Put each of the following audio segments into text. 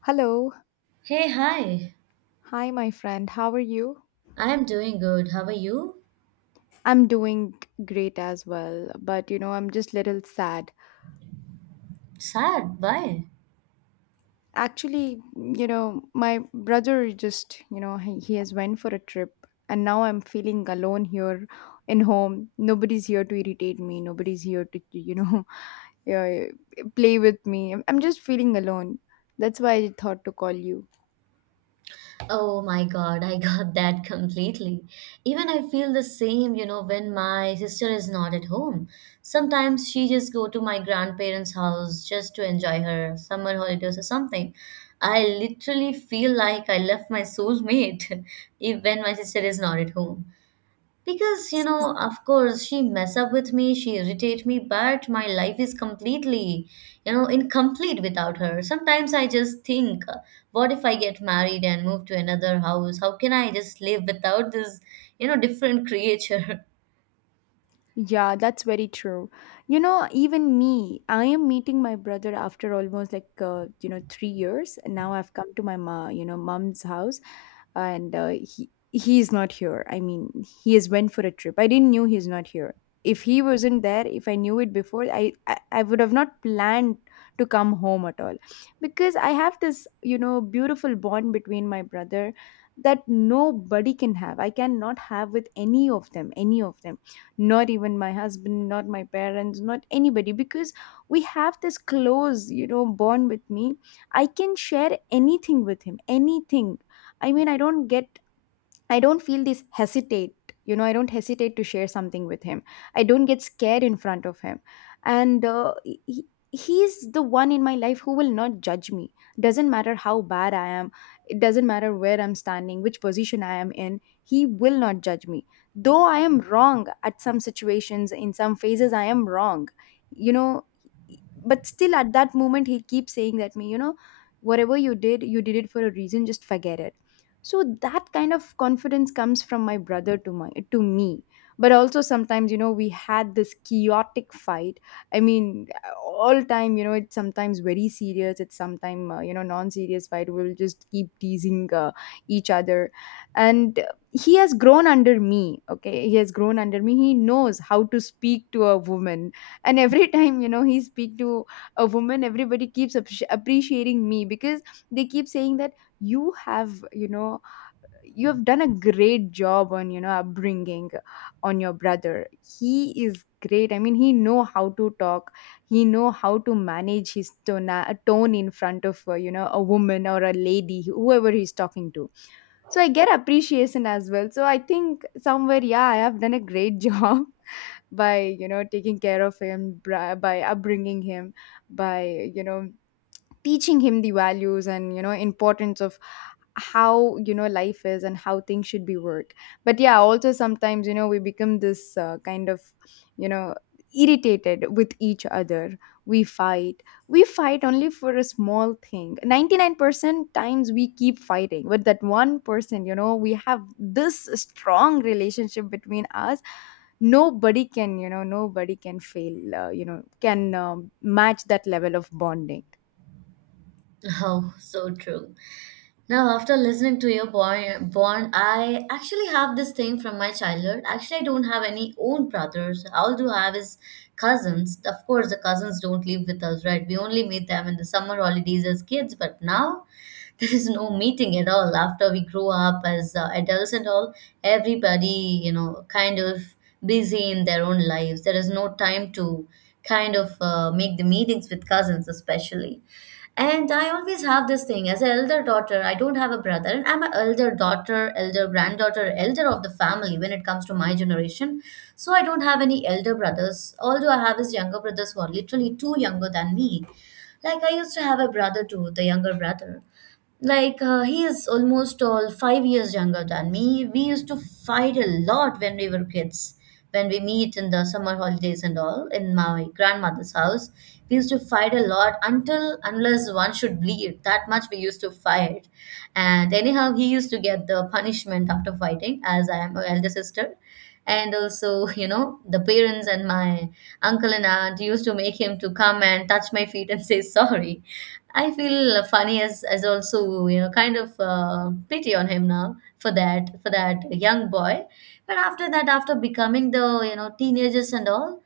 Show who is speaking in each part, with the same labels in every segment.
Speaker 1: Hello.
Speaker 2: Hey, hi.
Speaker 1: Hi, my friend. How are you?
Speaker 2: I am doing good. How are you?
Speaker 1: I'm doing great as well, but you know, I'm just little sad.
Speaker 2: Sad. Why?
Speaker 1: Actually, you know, my brother just, you know, he has went for a trip, and now I'm feeling alone here in home. Nobody's here to irritate me. Nobody's here to, you know, yeah, play with me. I'm just feeling alone. That's why I thought to call you.
Speaker 2: Oh my God, I got that completely. Even I feel the same, when my sister is not at home. Sometimes she just go to my grandparents' house just to enjoy her summer holidays or something. I literally feel like I left my soulmate if when my sister is not at home. Because, you know, of course, she mess up with me, she irritate me, but my life is completely, you know, incomplete without her. Sometimes I just think, what if I get married and move to another house? How can I just live without this, you know, different creature?
Speaker 1: Yeah, that's very true. You know, even me, I am meeting my brother after almost like you know 3 years. And now I've come to my you know, mom's house, and he's not here. I mean, he has went for a trip. I didn't knew he's not here. If he wasn't there, if I knew it before, I would have not planned to come home at all, because I have this you know beautiful bond between my brother that nobody can have. I cannot have with any of them, any of them, not even my husband, not my parents, not anybody, because we have this close you know bond with me. I can share anything with him, anything. I mean, I don't get, I don't feel this hesitate. You know, I don't hesitate to share something with him. I don't get scared in front of him. And he's the one in my life who will not judge me. Doesn't matter how bad I am, it doesn't matter where I'm standing, which position I am in, he will not judge me. Though I am wrong at some situations, in some phases, I am wrong. You know, but still at that moment, he keeps saying that me, you know, whatever you did it for a reason, just forget it. So that kind of confidence comes from my brother to my to me. But also sometimes you know we had this chaotic fight. I mean, all time, you know, it's sometimes very serious, it's sometimes you know non serious fight. We'll just keep teasing each other. And he has grown under me, okay, he has grown under me, he knows how to speak to a woman. And every time, you know, he speak to a woman, everybody keeps appreciating me, because they keep saying that you have you know you have done a great job on you know upbringing on your brother. He is great. I mean, he know how to talk, he know how to manage his tone in front of you know a woman or a lady, whoever he's talking to. So I get appreciation as well, so I think somewhere, yeah, I have done a great job by you know taking care of him, by upbringing him, by you know teaching him the values and you know importance of how you know life is and how things should be work. But yeah, also sometimes you know we become this kind of you know irritated with each other. We fight, we fight only for a small thing. 99% times we keep fighting, but that 1% you know we have this strong relationship between us. Nobody can you know nobody can fail you know can match that level of bonding.
Speaker 2: Oh, so true. Now, after listening to your born, I actually have this thing from my childhood. Actually, I don't have any own brothers. All do have is cousins. Of course, the cousins don't live with us, right? We only meet them in the summer holidays as kids. But now, there is no meeting at all after we grow up as adults and all, everybody, you know, kind of busy in their own lives. There is no time to kind of make the meetings with cousins especially. And I always have this thing as an elder daughter. I don't have a brother, and I'm an elder daughter, elder granddaughter, elder of the family when it comes to my generation. So I don't have any elder brothers, although I have his younger brothers who are literally two younger than me. Like I used to have a brother too, the younger brother. Like, he is almost all 5 years younger than me. We used to fight a lot when we were kids. When we meet in the summer holidays and all in my grandmother's house, we used to fight a lot until unless one should bleed. That much we used to fight. And anyhow, he used to get the punishment after fighting, as I am a elder sister. And also, you know, the parents and my uncle and aunt used to make him to come and touch my feet and say sorry. I feel funny as also, you know, kind of pity on him now for that young boy. But after that, after becoming the, you know, teenagers and all,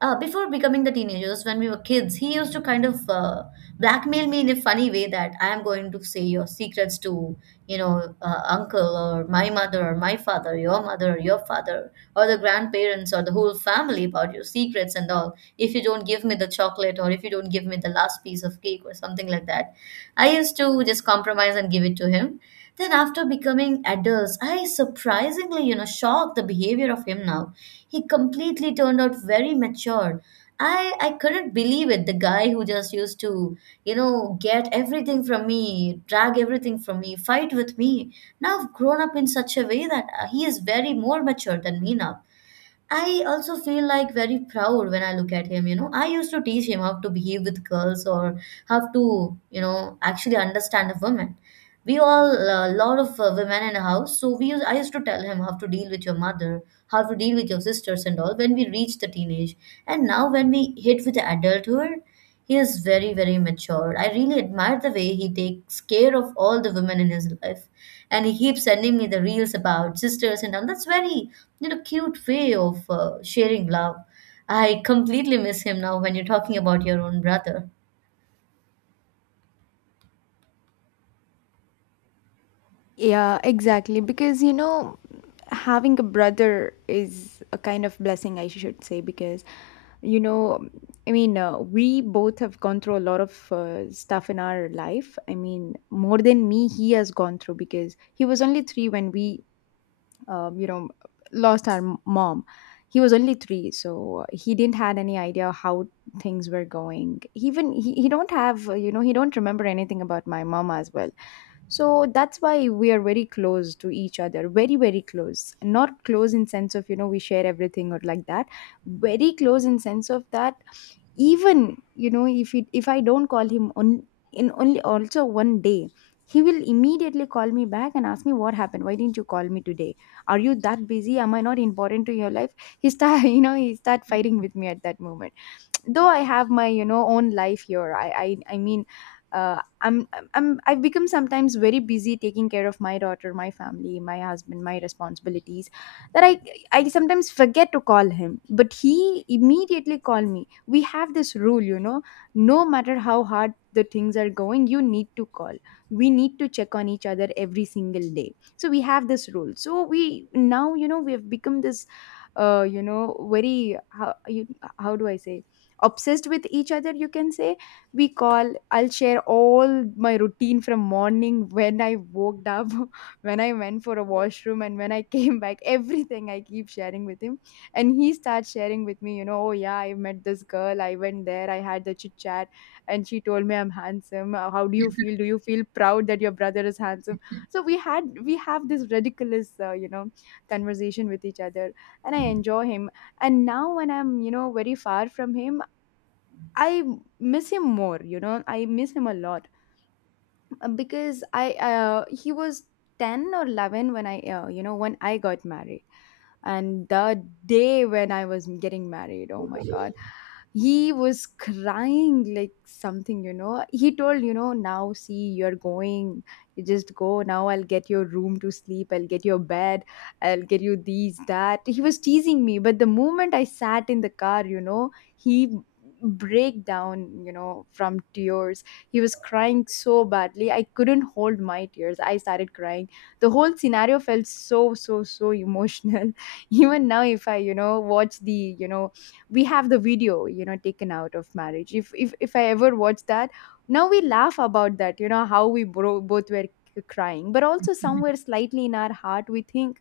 Speaker 2: before becoming the teenagers, when we were kids, he used to kind of blackmail me in a funny way that I am going to say your secrets to, you know, uncle or my mother or my father, your mother or your father or the grandparents or the whole family about your secrets and all, if you don't give me the chocolate or if you don't give me the last piece of cake or something like that. I used to just compromise and give it to him. Then after becoming adults, I surprisingly, you know, shocked the behavior of him now. He completely turned out very mature. I couldn't believe it. The guy who just used to, you know, get everything from me, drag everything from me, fight with me. Now I've grown up in such a way that he is very more mature than me now. I also feel like very proud when I look at him. You know, I used to teach him how to behave with girls or how to, you know, actually understand a woman. We all a lot of women in a house, so I used to tell him how to deal with your mother, how to deal with your sisters and all when we reach the teenage. And now when we hit with the adulthood, he is very very mature. I really admire the way he takes care of all the women in his life, and he keeps sending me the reels about sisters and all. That's very, you know, cute way of sharing love. I completely miss him now when you're talking about your own brother.
Speaker 1: Yeah, exactly. Because, you know, having a brother is a kind of blessing, I should say, because, you know, I mean, we both have gone through a lot of stuff in our life. I mean, more than me, he has gone through, because he was only three when we, you know, lost our mom. He was only three, so he didn't had any idea how things were going. Even he don't have, you know, he don't remember anything about my mom as well. So that's why we are very close to each other, very very close, not close in sense of you know we share everything or like that, very close in sense of that even you know if I don't call him on in only also one day, he will immediately call me back and ask me what happened, why didn't you call me today, are you that busy, am I not important to your life. He start you know he start fighting with me at that moment, though I have my you know own life here. I mean uh, I'm, I'm I've become sometimes very busy taking care of my daughter, my family, my husband, my responsibilities, that I sometimes forget to call him. But he immediately called me. We have this rule, you know, no matter how hard the things are going, you need to call, we need to check on each other every single day. So we have this rule, so we now, you know, we have become this you know very, how you, how do I say, obsessed with each other, you can say. We call, I'll share all my routine from morning, when I woke up, when I went for a washroom and when I came back, everything I keep sharing with him. And he starts sharing with me, you know, oh yeah, I met this girl, I went there, I had the chit chat, and she told me I'm handsome. How do you feel, do you feel proud that your brother is handsome. So we have this ridiculous you know conversation with each other, and I enjoy him. And now when I'm you know very far from him, I miss him more, you know. I miss him a lot. Because I he was 10 or 11 when I you know when I got married. And the day when I was getting married, oh my god, he was crying like something, you know, he told, you know, now see you're going, you just go now, I'll get your room to sleep, I'll get your bed, I'll get you these that, he was teasing me. But the moment I sat in the car, you know, he break down, you know, from tears, he was crying so badly. I couldn't hold my tears. I started crying. The whole scenario felt so, so, so emotional. Even now, if I, you know, watch the, you know, we have the video, you know, taken out of marriage. If I ever watch that, now we laugh about that, you know, how we both were crying. But also somewhere slightly in our heart, we think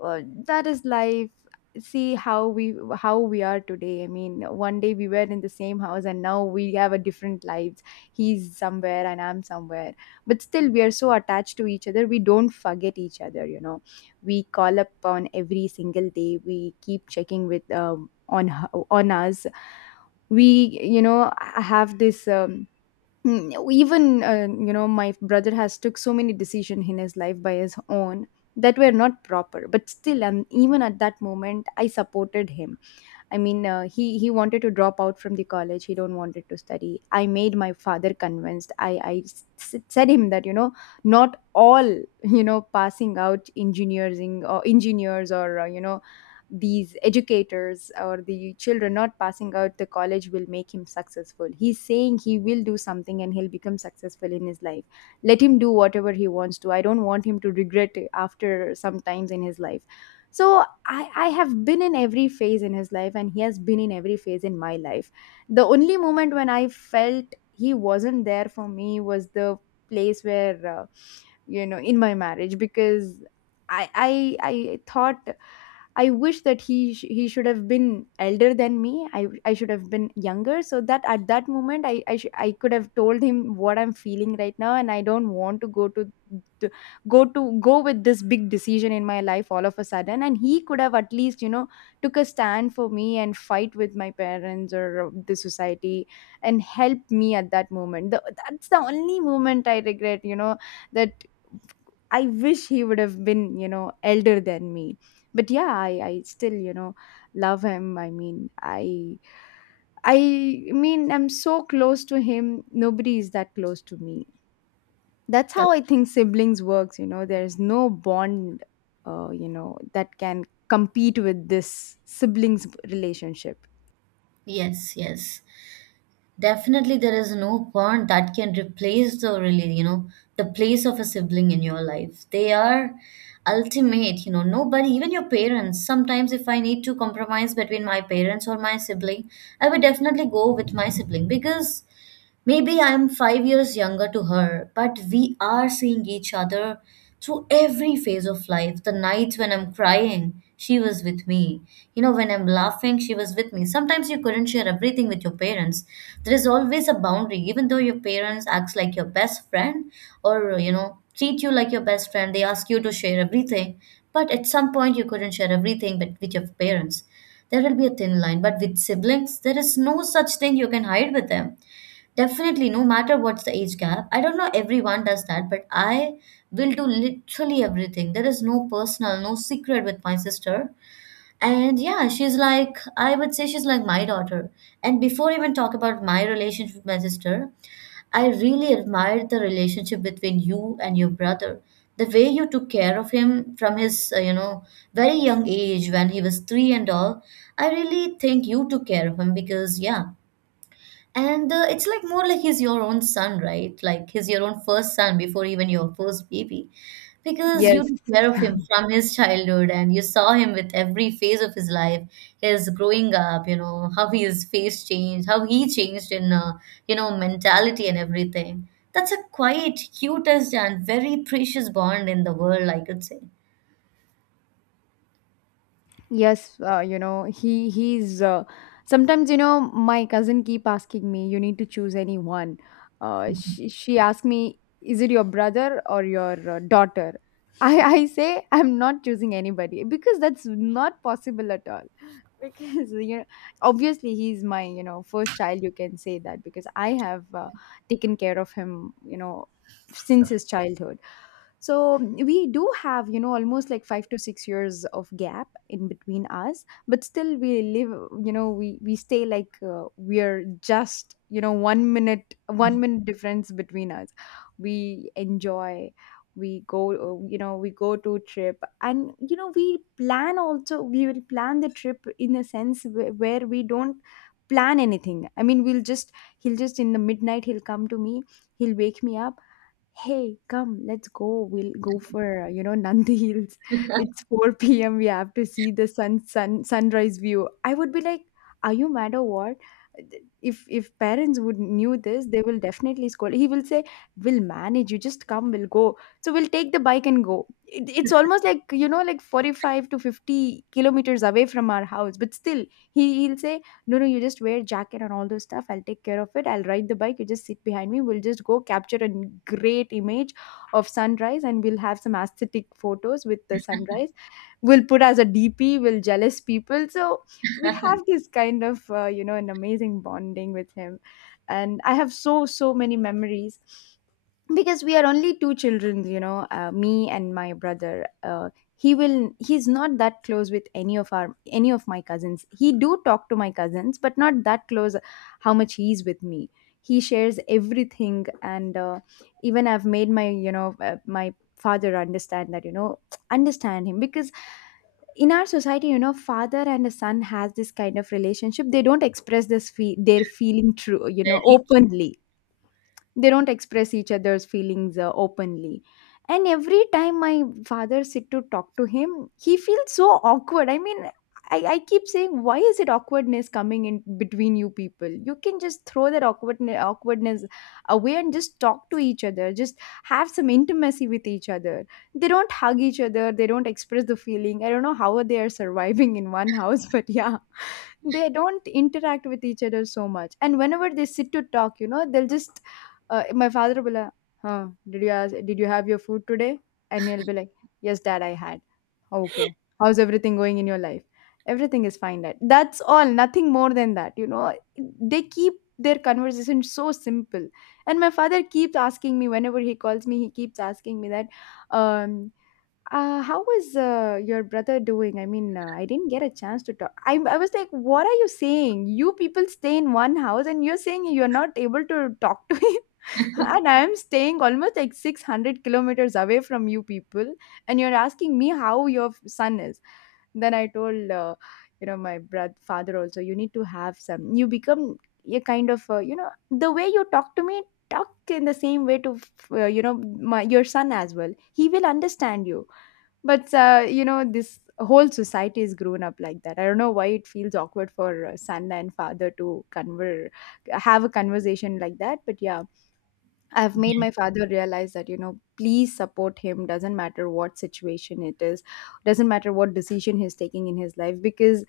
Speaker 1: uh, that is life. See how we, how we are today. I mean, one day we were in the same house, and now we have a different lives. He's somewhere and I'm somewhere, but still we are so attached to each other, we don't forget each other, you know, we call up on every single day, we keep checking with on on us, we you know have this even you know my brother has took so many decisions in his life by his own that were not proper, but still, and even at that moment I supported him. I mean, he wanted to drop out from the college. He don't wanted to study. I made my father convinced. Said him that you know not all you know passing out engineering or engineers or you know these educators or the children not passing out the college will make him successful. He's saying he will do something and he'll become successful in his life. Let him do whatever he wants to. I don't want him to regret it after sometimes in his life. So I have been in every phase in his life, and he has been in every phase in my life. The only moment when I felt he wasn't there for me was the place where you know in my marriage, because I thought, I wish that he he should have been elder than me. I should have been younger, so that at that moment I could have told him what I'm feeling right now, and I don't want to to go to go with this big decision in my life all of a sudden, and he could have at least you know took a stand for me and fight with my parents or the society and help me at that moment. That's the only moment I regret, you know, that I wish he would have been, you know, elder than me. But yeah, I still, you know, love him. I mean, I'm so close to him. Nobody is that close to me. That's
Speaker 2: That-
Speaker 1: how I think siblings works, you know. There's no bond you know, that can compete with this siblings relationship.
Speaker 2: yes, yes. Definitely, there is no bond that can replace the really, you know, the place of a sibling in your life. They are ultimate, you know, nobody, even your parents. Sometimes, if I need to compromise between my parents or my sibling, I would definitely go with my sibling because maybe I'm 5 years younger to her, but we are seeing each other through every phase of life. The nights when I'm crying, she was with me. You know, when I'm laughing, she was with me. Sometimes you couldn't share everything with your parents. There is always a boundary, even though your parents acts like your best friend or, you know, treat you like your best friend. They ask you to share everything, but at some point you couldn't share everything but with your parents. There will be a thin line, but with siblings, there is no such thing you can hide with them. Definitely, no matter what's the age gap. I don't know everyone does that, but I will do literally everything. There is no personal, no secret with my sister. And yeah, she's like, I would say she's like my daughter. And before I even talk about my relationship with my sister, I really admired the relationship between you and your brother. The way you took care of him from his, you know, very young age when he was 3 and all, I really think you took care of him because, yeah. And it's like more like he's your own son, right? Like he's your own first son before even your first baby. Because you
Speaker 1: Yes.
Speaker 2: took care of him from his childhood and you saw him with every phase of his life, his growing up, you know, how his face changed, how he changed in, you know, mentality and everything. That's a quite cutest and very precious bond in the world, I could say.
Speaker 1: Yes, he's sometimes, you know, my cousin keep asking me, you need to choose anyone. She asked me, is it your brother or your daughter? I say I'm not choosing anybody because that's not possible at all because you know obviously he's my, you know, first child, you can say that, because I have taken care of him, you know, since his childhood. So we do have, you know, almost like 5 to 6 years of gap in between us, but still we live, you know, we stay like we're just, you know, 1 minute 1 minute difference between us. We enjoy, we go we go to trip and, you know, we plan also. We will plan the trip in a sense where, we don't plan anything. I mean, we'll just, he'll just in the midnight he'll come to me, he'll wake me up, hey come let's go, we'll go for Nandi Hills. It's 4 p.m., we have to see the sunrise view. I would be like, are you mad or what? If parents would knew this, they will definitely scold. He will say, we'll manage, you just come, we'll go. So we'll take the bike and go. It's almost like, you know, like 45 to 50 kilometers away from our house, but still he he'll say, no no, you just wear jacket and all those stuff, I'll take care of it, I'll ride the bike, you just sit behind me, we'll just go capture a great image of sunrise and we'll have some aesthetic photos with the sunrise, we'll put as a DP, we'll jealous people. So we have this kind of an amazing bonding with him, and I have so many memories because we are only two children, you know. Me and my brother, he will, he's not that close with any of our any of my cousins. He do talk to my cousins, but not that close how much he's with me. He shares everything. And even I've made my, you know, my father understand that, you know, understand him, because in our society, you know, father and a son has this kind of relationship, they don't express their feeling true, you know,
Speaker 2: Very,
Speaker 1: openly. They don't express each other's feelings openly. And every time my father sit to talk to him, he feels so awkward. I mean, I keep saying, why is it awkwardness coming in between you people? You can just throw that awkwardness away and just talk to each other, just have some intimacy with each other. They don't hug each other, they don't express the feeling, I don't know how they are surviving in one house. But yeah, they don't interact with each other so much, and whenever they sit to talk, you know, they'll just, my father will be like, huh, did you have your food today? And he'll be like, yes dad, I had. Okay. How's everything going in your life? Everything is fine dad. That's all, nothing more than that, you know. They keep their conversation so simple. And my father keeps asking me, whenever he calls me, he keeps asking me that, um how was your brother doing? I mean, I didn't get a chance to talk. I was like, what are you saying? You people stay in one house and you're saying you're not able to talk to him. And I'm staying almost like 600 kilometers away from you people. And you're asking me how your son is. Then I told, my brother, father also, you need to have some. You become a kind of, the way you talk to me, talk in the same way to, my, your son as well. He will understand you. But you know, this whole society is grown up like that. I don't know why it feels awkward for son and father to conver have a conversation like that. But yeah, I've made my father realize that, you know, please support him, doesn't matter what situation it is, doesn't matter what decision he's taking in his life, because,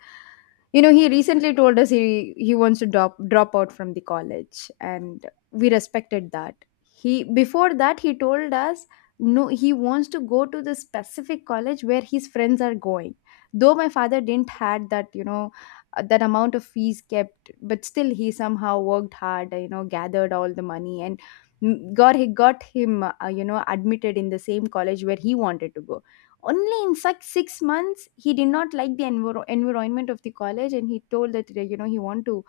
Speaker 1: you know, he recently told us he wants to drop out from the college, and we respected that. He Before that, he told us, no, he wants to go to the specific college where his friends are going. Though my father didn't had that, you know, that amount of fees kept, but still he somehow worked hard, you know, gathered all the money and got him you know, admitted in the same college where he wanted to go. Only in such 6 months, he did not like the environment of the college, and he told that you know, he want to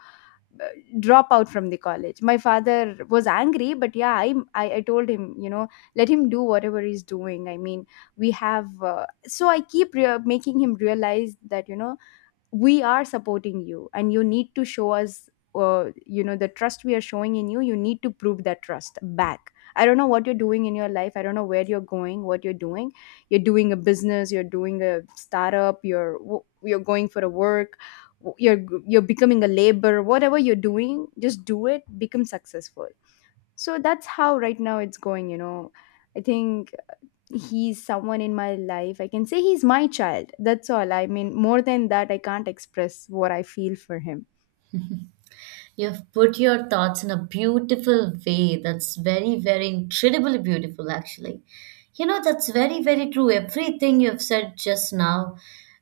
Speaker 1: uh, drop out from the college. My father was angry, but yeah, I told him, you know, let him do whatever he's doing. I mean, we have so I keep making him realize that, you know, we are supporting you and you need to show us you know, the trust we are showing in you, you need to prove that trust back. I don't know what you're doing in your life, I don't know where you're going, what you're doing. You're doing a business, you're doing a startup, you're going for a work, w- you're you're becoming a labor, whatever you're doing, just do it, become successful. So that's how right now it's going, you know. I think he's someone in my life. I can say he's my child. That's all. I mean, more than that, I can't express what I feel for him.
Speaker 2: you've put your thoughts in a beautiful way. That's very, very incredibly beautiful, actually. You know, that's very, very true. Everything you've said just now,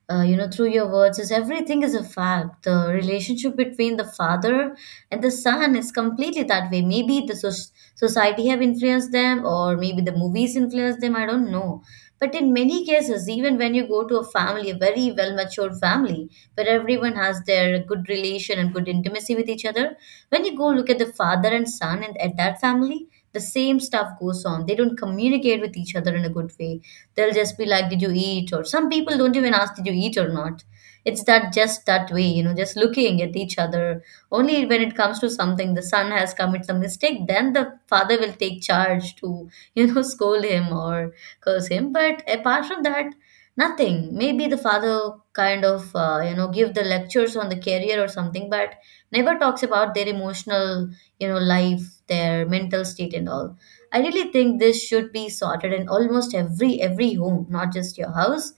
Speaker 2: you know, through your words, is everything is a fact. The relationship between the father and the son is completely that way. Maybe the society have influenced them, or maybe the movies influenced them. I don't know. But in many cases, even when you go to a family, a very well matured family, where everyone has their good relation and good intimacy with each other. When you go look at the father and son and at that family, the same stuff goes on. They don't communicate with each other in a good way. They'll just be like, did you eat? Or some people don't even ask, did you eat or not? It's that just that way, you know, just looking at each other. Only when it comes to something, the son has committed some mistake, then the father will take charge to, you know, scold him or curse him. But apart from that, nothing. Maybe the father kind of, you know, give the lectures on the career or something, but never talks about their emotional, you know, life, their mental state and all. I really think this should be sorted in almost every home, not just your house.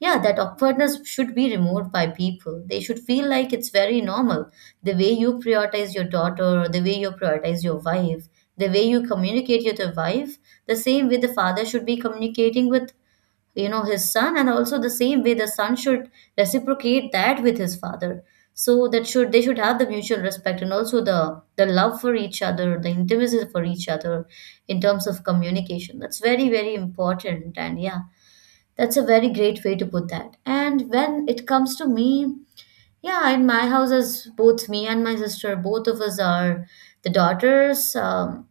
Speaker 2: Yeah, that awkwardness should be removed by people. They should feel like it's very normal. The way you prioritize your daughter, or the way you prioritize your wife, the way you communicate with your wife, the same way the father should be communicating with, you know, his son, and also the same way the son should reciprocate that with his father. So that should, they should have the mutual respect and also the love for each other, the intimacy for each other, in terms of communication. That's very very important. And yeah, that's a very great way to put that. And when it comes to me, yeah, in my house, as both me and my sister, both of us are the daughters,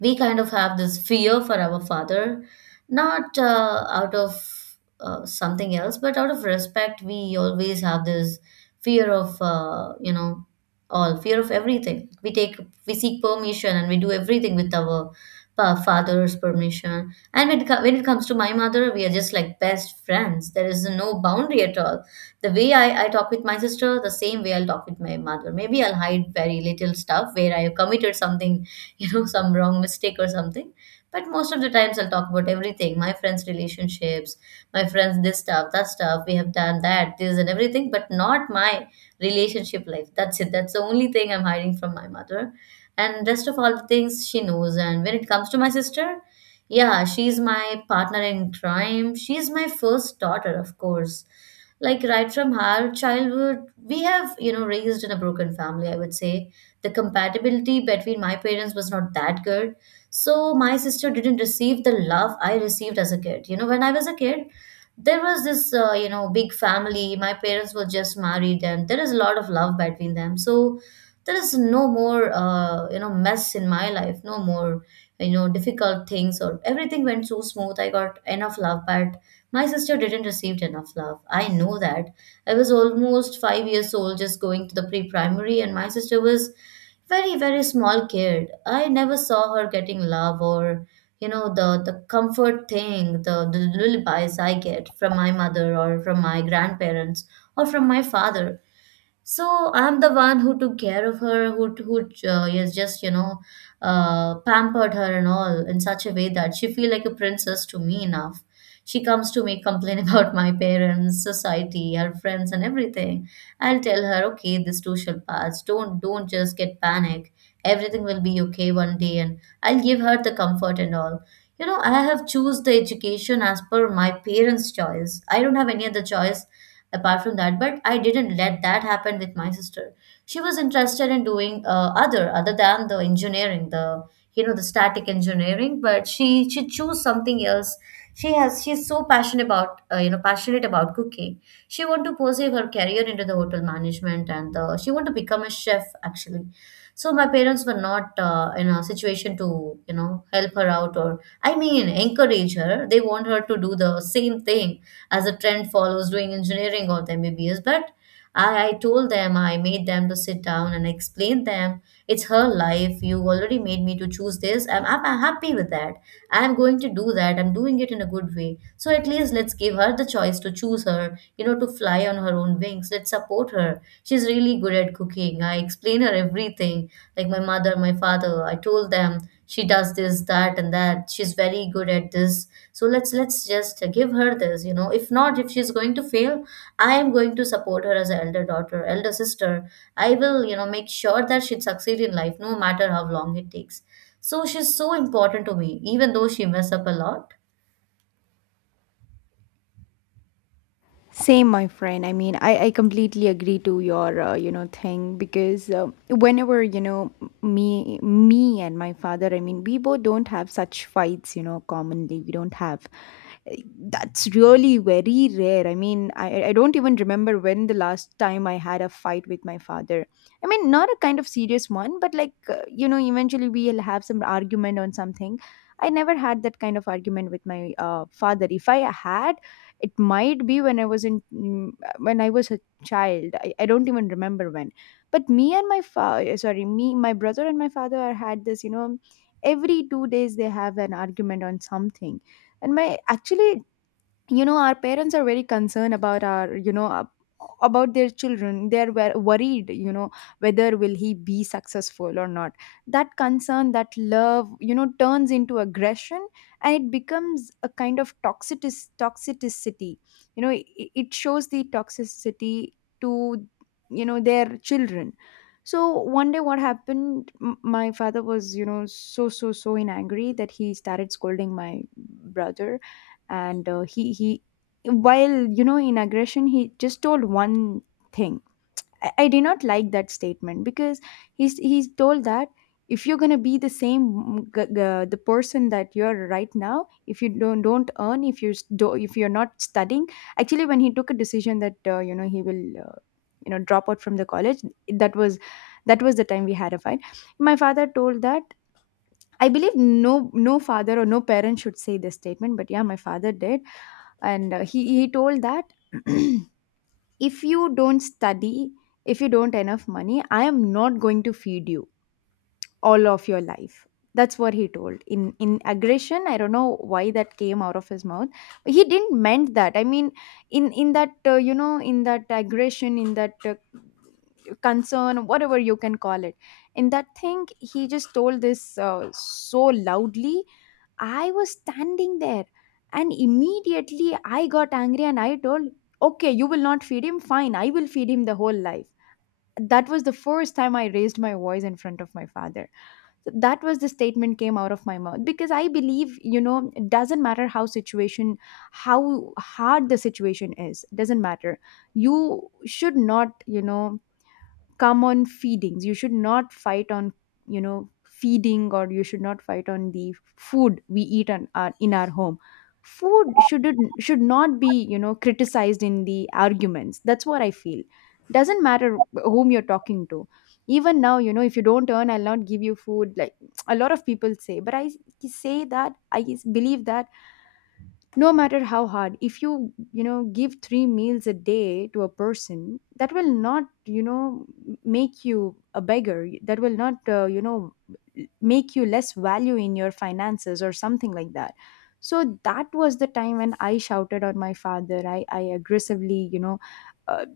Speaker 2: we kind of have this fear for our father, not out of something else, but out of respect. We always have this fear of, you know, all fear of everything. We seek permission and we do everything with our father's permission. And when it comes to my mother, we are just like best friends. There is no boundary at all. The way I talk with my sister, the same way I'll talk with my mother. Maybe I'll hide very little stuff where I have committed something some wrong mistake or something, but most of the times I'll talk about everything. My friends, relationships, my friends, this stuff, that stuff, we have done that, this and everything, but not my relationship life. That's it, that's the only thing I'm hiding from my mother, and rest of all the things she knows. And when it comes to my sister, yeah, she's my partner in crime, she's my first daughter, of course. Like, right from her childhood, we have, raised in a broken family, I would say. The compatibility between my parents was not that good, so my sister didn't receive the love I received as a kid. You know, when I was a kid, there was this big family, my parents were just married and there is a lot of love between them, so there is no more mess in my life, no more, difficult things, or everything went so smooth. I got enough love, but my sister didn't receive enough love, I know that. I was almost 5 years old, just going to the pre primary, and my sister was very very small kid. I never saw her getting love, or the comfort thing, the lullabies I get from my mother or from my grandparents or from my father. So I'm the one who took care of her, who is just pampered her and all, in such a way that she feel like a princess to me enough. She comes to me complain about my parents, society, her friends, and everything. I'll tell her, okay, this too shall pass. Don't just get panic. Everything will be okay one day, and I'll give her the comfort and all. You know, I have choose the education as per my parents' choice. I don't have any other choice apart from that, but I didn't let that happen with my sister. She was interested in doing other, other than the engineering, the the static engineering, but she chose something else. She's so passionate about passionate about cooking. She want to pursue her career into the hotel management, and she want to become a chef actually. So my parents were not in a situation to help her out, or I mean encourage her. They want her to do the same thing, as a trend follows, doing engineering or the MBBS. But I told them, I made them to sit down and explain them. It's her life. You already made me to choose this. I'm happy with that. I'm going to do that. I'm doing it in a good way. So at least let's give her the choice to choose her, you know, to fly on her own wings. Let's support her. She's really good at cooking. I explain her everything. Like my mother, my father, I told them she does this, that, and that. She's very good at this, so let's just give her this, you know. If not, if she's going to fail, I am going to support her as an elder daughter, elder sister. I will, you know, make sure that she'd succeed in life no matter how long it takes. So she's so important to me, even though she mess up a lot.
Speaker 1: Same, my friend. I mean, I completely agree to your thing, because whenever you know, me and my father, I mean, we both don't have such fights. You know, commonly we don't have. eh, That's really very rare. I mean, I don't even remember when the last time I had a fight with my father. I mean, not a kind of serious one, but like you know, eventually we'll have some argument on something. I never had that kind of argument with my father. If I had, it might be when I was a child. I don't even remember when. But me, my brother and my father had this, you know, every 2 days they have an argument on something. And my, actually, you know, our parents are very concerned about our you know ab- about their children. They are worried, you know, whether will he be successful or not. That concern, that love, you know, turns into aggression, and it becomes a kind of toxicity. You know, it shows the toxicity to, you know, their children. So one day what happened, my father was, you know, so in angry that he started scolding my brother. And he, while, you know, in aggression, he just told one thing. I did not like that statement, because he's told that, if you're gonna be the same the person that you're right now, if you don't earn, if you s- do if you're not studying. Actually, when he took a decision that he will drop out from the college, that was, that was the time we had a fight. My father told that, I believe no father or no parent should say this statement, but yeah, my father did. And he told that, if you don't study, if you don't enough money, I am not going to feed you all of your life. That's what he told in aggression. I don't know why that came out of his mouth, but he didn't meant that. I mean, in that in that aggression, in that concern, whatever you can call it, in that thing, he just told this so loudly. I was standing there, and immediately I got angry and I told, okay, you will not feed him, fine, I will feed him the whole life. That was the first time I raised my voice in front of my father. So that was the statement came out of my mouth, because I believe, you know, it doesn't matter how situation, how hard the situation is, doesn't matter. You should not, come on feedings you should not fight on feeding, or you should not fight on the food we eat on in our home. Food should not be criticized in the arguments. That's what I feel. Doesn't matter whom you're talking to. Even now, if you don't earn I'll not give you food, like a lot of people say. But I believe that no matter how hard, if you you know give three meals a day to a person, that will not, make you a beggar. That will not make you less value in your finances or something like that. So that was the time when I shouted on my father. I aggressively, uh,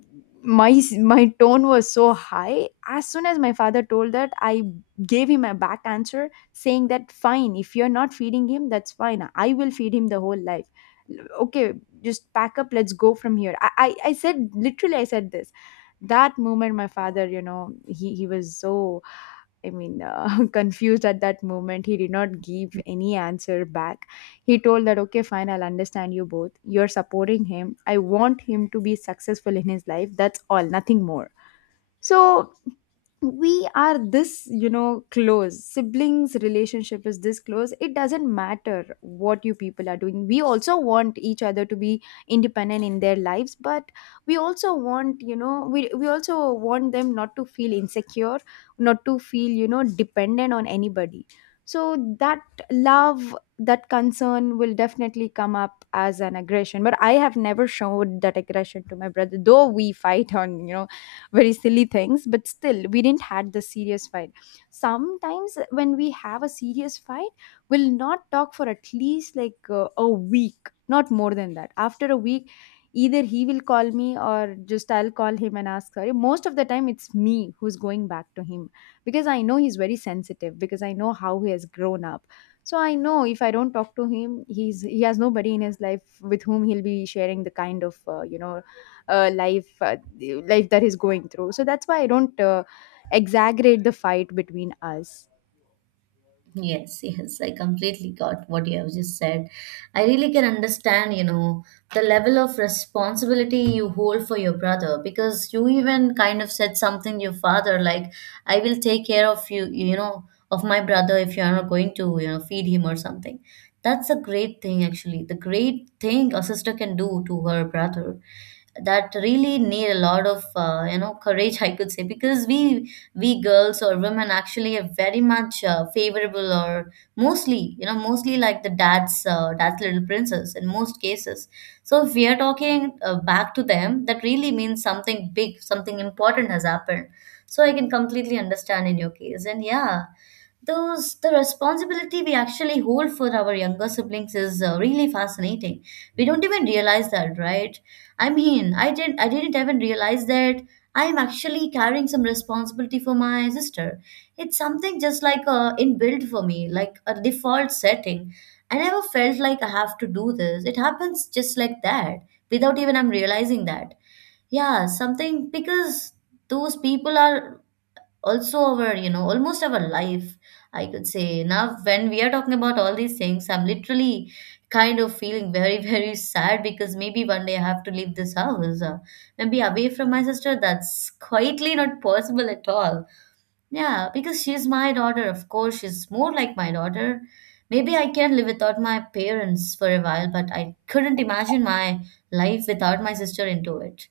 Speaker 1: my tone was so high. As soon as my father told that, I gave him a back answer saying that, fine, if you're not feeding him, that's fine, I will feed him the whole life. Okay, just pack up, let's go from here. I said literally, I said this. That moment my father, he was so, confused at that moment. He did not give any answer back. He told that, okay, fine, I'll understand, you both, you're supporting him. I want him to be successful in his life. That's all, nothing more. So we are this, you know, close. Siblings relationship is this close. It doesn't matter what you people are doing. We also want each other to be independent in their lives, but we also want, we also want them not to feel insecure, not to feel, you know, dependent on anybody. So that love, that concern will definitely come up as an aggression, but I have never showed that aggression to my brother, though we fight on, you know, very silly things. But still we didn't had the serious fight. Sometimes when we have a serious fight, we'll not talk for at least like a week, not more than that. After a week either he will call me or just I'll call him and ask sorry. Most of the time it's me who's going back to him, because I know he's very sensitive, because I know how he has grown up. So I know if I don't talk to him, he has nobody in his life with whom he'll be sharing the kind of life, the life that he's going through. So that's why I don't exaggerate the fight between us.
Speaker 2: Yes, yes, I completely got what you have just said. I really can understand, you know, the level of responsibility you hold for your brother, because you even kind of said something to your father like, I will take care of you, you know, of my brother, if you are not going to, you know, feed him or something. That's a great thing, actually. The great thing a sister can do to her brother, that really need a lot of courage, I could say. Because we girls or women actually are very much favorable, or mostly, you know, mostly like the dad's, dad's little princess in most cases. So if we are talking back to them, that really means something big, something important has happened. So I can completely understand in your case, and yeah, those, the responsibility we actually hold for our younger siblings is really fascinating. We don't even realize that, right? I mean, I didn't even realize that I'm actually carrying some responsibility for my sister. It's something just like inbuilt for me, like a default setting. I never felt like I have to do this. It happens just like that, without even I'm realizing that. Yeah, something, because those people are also our, you know, almost our life, I could say. Now when we are talking about all these things, I'm literally kind of feeling very very sad, because maybe one day I have to leave this house, and be away from my sister. That's quietly not possible at all. Yeah, because she's my daughter. Of course, she's more like my daughter. Maybe I can live without my parents for a while, but I couldn't imagine my life without my sister into it.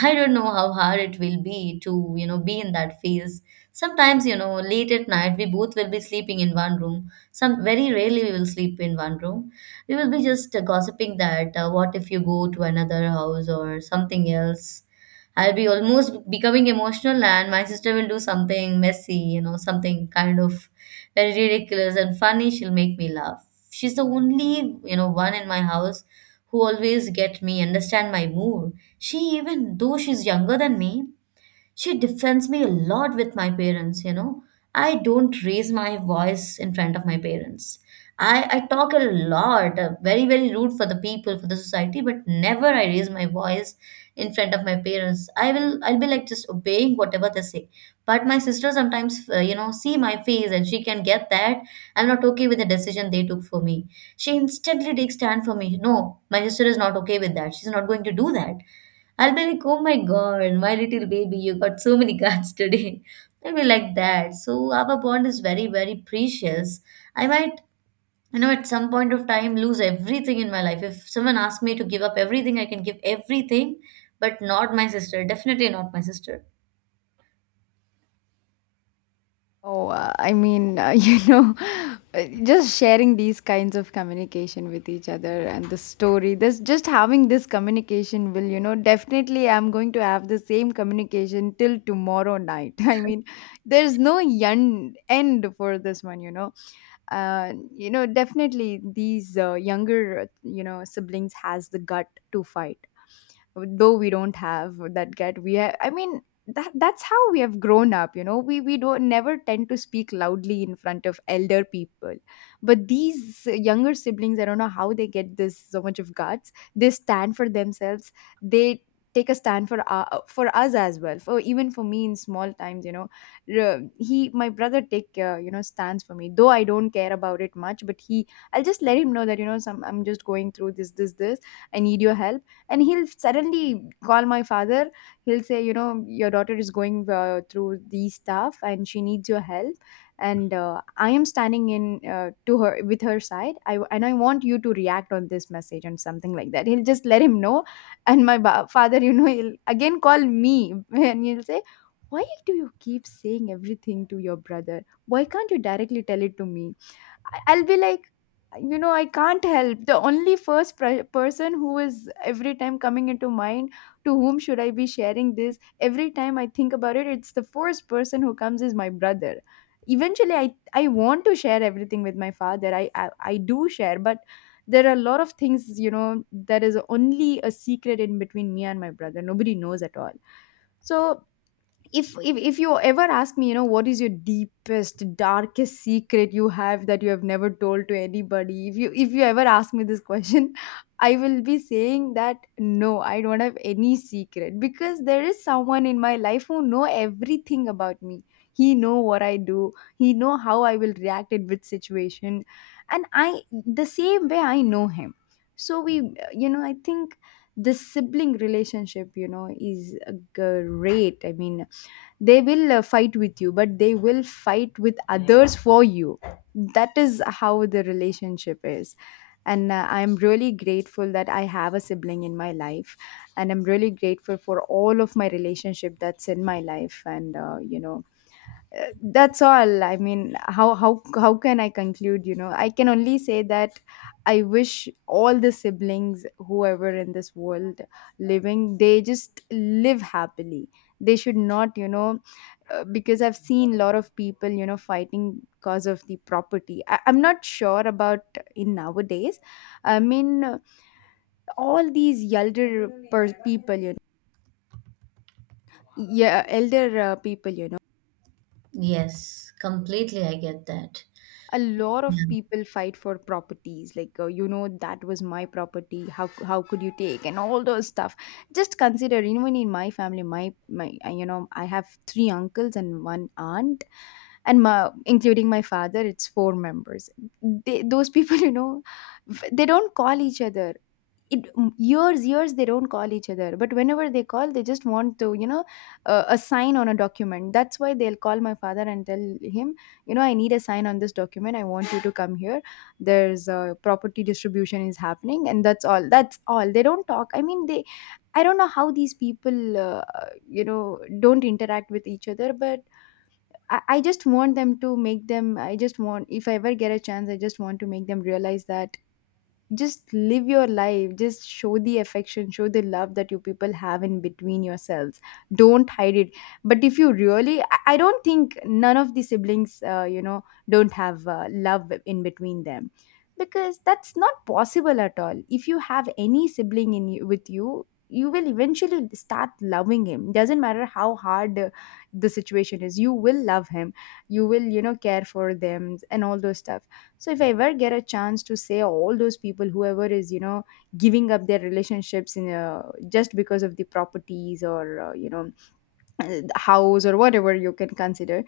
Speaker 2: I don't know how hard it will be to, you know, be in that phase. Sometimes, you know, late at night, we both will be sleeping in one room. Some very rarely we will sleep in one room. We will be just gossiping that, what if you go to another house or something else. I'll be almost becoming emotional, and my sister will do something messy, you know, something kind of very ridiculous and funny. She'll make me laugh. She's the only, you know, one in my house who always get me, understand my mood. She, even though she's younger than me, she defends me a lot with my parents, you know. I don't raise my voice in front of my parents. I talk a lot, very, very rude for the people, for the society, but never I raise my voice in front of my parents. I will, I'll be like just obeying whatever they say. But my sister sometimes, you know, see my face and she can get that I'm not okay with the decision they took for me. She instantly takes stand for me. No, my sister is not okay with that. She's not going to do that. I'll be like, oh my God, my little baby, you got so many cards today. I'll be like that. So our bond is very, very precious. I might, you know, at some point of time lose everything in my life. If someone asks me to give up everything, I can give everything, but not my sister. Definitely not my sister.
Speaker 1: Oh, I mean, you know, just sharing these kinds of communication with each other and the story, this, just having this communication will, you know, definitely I'm going to have the same communication till tomorrow night. I mean, there's no end for this one, you know. You know, definitely these younger, you know, siblings has the gut to fight. Though we don't have that get, we have, I mean, that's how we have grown up. You know, we don't never tend to speak loudly in front of elder people, but these younger siblings, I don't know how they get this so much of guts. They stand for themselves. They take a stand for us as well, for even for me in small times. You know, he, my brother, take, stands for me, though I don't care about it much. But he, I'll just let him know that, you know, some I'm just going through this, I need your help. And he'll suddenly call my father. He'll say, you know, your daughter is going through these stuff and she needs your help. And I am standing in, to her, with her side. And I want you to react on this message and something like that. He'll just let him know. And my father, you know, he'll again call me and he'll say, why do you keep saying everything to your brother? Why can't you directly tell it to me? I'll be like, you know, I can't help. The only first person who is every time coming into mind, to whom should I be sharing this? Every time I think about it, it's the first person who comes is my brother. Eventually, I want to share everything with my father. I do share, but there are a lot of things, you know, that is only a secret in between me and my brother. Nobody knows at all. So if you ever ask me, you know, what is your deepest darkest secret you have, that you have never told to anybody, if you ever ask me this question, I will be saying that no, I don't have any secret, because there is someone in my life who know everything about me. He know what I do, he know how I will react in which situation. And I the same way I know him. So we, you know, I think the sibling relationship, you know, is great. I mean, they will fight with you, but they will fight with others for you. That is how the relationship is. And I'm really grateful that I have a sibling in my life, and I'm really grateful for all of my relationship that's in my life. And that's all. I mean, how can I conclude, you know? I can only say that I wish all the siblings whoever in this world living, they just live happily. They should not, you know, because I've seen a lot of people, you know, fighting because of the property. I'm not sure about in nowadays. I mean, all these elder people, you know, yeah, elder people, you know,
Speaker 2: Yes, completely. I get that.
Speaker 1: a lot of
Speaker 2: Yeah.
Speaker 1: people fight for properties. Like, you know, that was my property. How how could you take, and all those stuff. Just consider, even in my family, you know, I have three uncles and one aunt, and my, including my father, it's four members. They, those people you know, they don't call each other. It, years they don't call each other. But whenever they call, they just want to, you know, a sign on a document. That's why they'll call my father and tell him, you know, I need a sign on this document, I want you to come here, there's a property distribution is happening. And that's all, they don't talk. I mean, they, I don't know how these people you know, don't interact with each other. But I just want them to make them, I just want, if I ever get a chance, I just want to make them realize that, just live your life, just show the affection, show the love that you people have in between yourselves. Don't hide it. But if you really, I don't think none of the siblings you know, don't have love in between them. Because that's not possible at all. If you have any sibling with you, you will eventually start loving him. Doesn't matter how hard the situation is, you will love him. You will, you know, care for them and all those stuff. So if I ever get a chance to say all those people, whoever is, you know, giving up their relationships in a, just because of the properties or the house or whatever you can consider,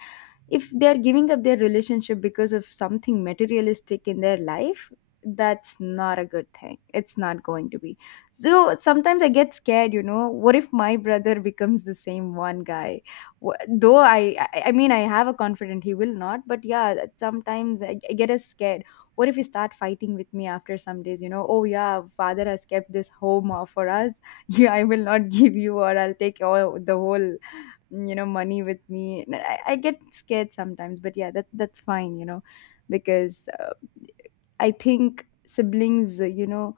Speaker 1: if they are giving up their relationship because of something materialistic in their life, that's not a good thing. It's not going to be. So sometimes I get scared, you know, what if my brother becomes the same one guy? Though I mean, I have a confidence he will not. But yeah, sometimes I get as scared, what if you start fighting with me after some days? You know, oh yeah, father has kept this home for us, yeah, I will not give you, or I'll take all the whole, you know, money with me. And I get scared sometimes. But yeah, that that's fine, you know, because I think siblings, you know,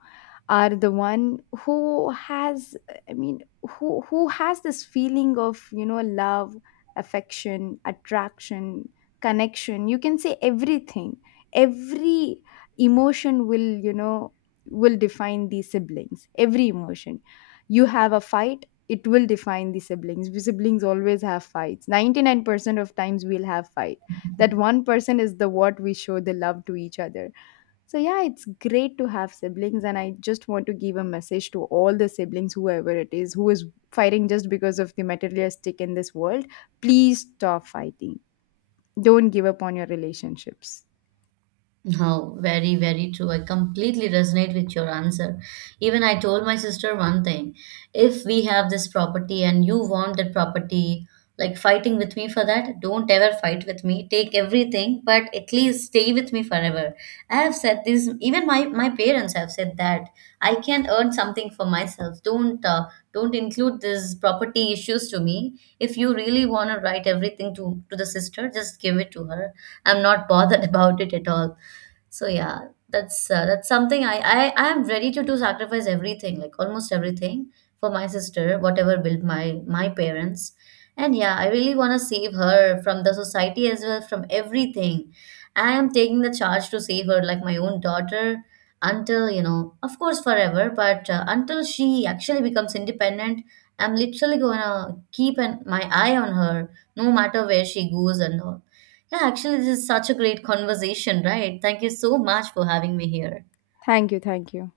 Speaker 1: are the one who has, I mean, who has this feeling of, you know, love, affection, attraction, connection. You can say everything. Every emotion will, you know, will define these siblings. Every emotion. You have a fight, it will define the siblings. We siblings always have fights. 99% of times we'll have fight. That one person is the what we show the love to each other. So yeah, it's great to have siblings, and I just want to give a message to all the siblings whoever it is who is fighting just because of the materialistic in this world, please stop fighting. Don't give up on your relationships.
Speaker 2: No, very, very true. I completely resonate with your answer. Even I told my sister one thing. If we have this property and you want that property, like fighting with me for that, don't ever fight with me. Take everything, but at least stay with me forever. I have said this, even my, my parents have said that. I can earn something for myself. Don't include these property issues to me. If you really want to write everything to the sister, just give it to her. I'm not bothered about it at all. So yeah, that's something I am ready to do, sacrifice everything, like almost everything for my sister, whatever built my, my parents. And yeah, I really want to save her from the society as well, from everything. I am taking the charge to save her like my own daughter until, you know, of course forever, but until she actually becomes independent, I'm literally going to keep an, my eye on her no matter where she goes and all. Yeah, actually, this is such a great conversation, right? Thank you so much for having me here.
Speaker 1: Thank you, thank you.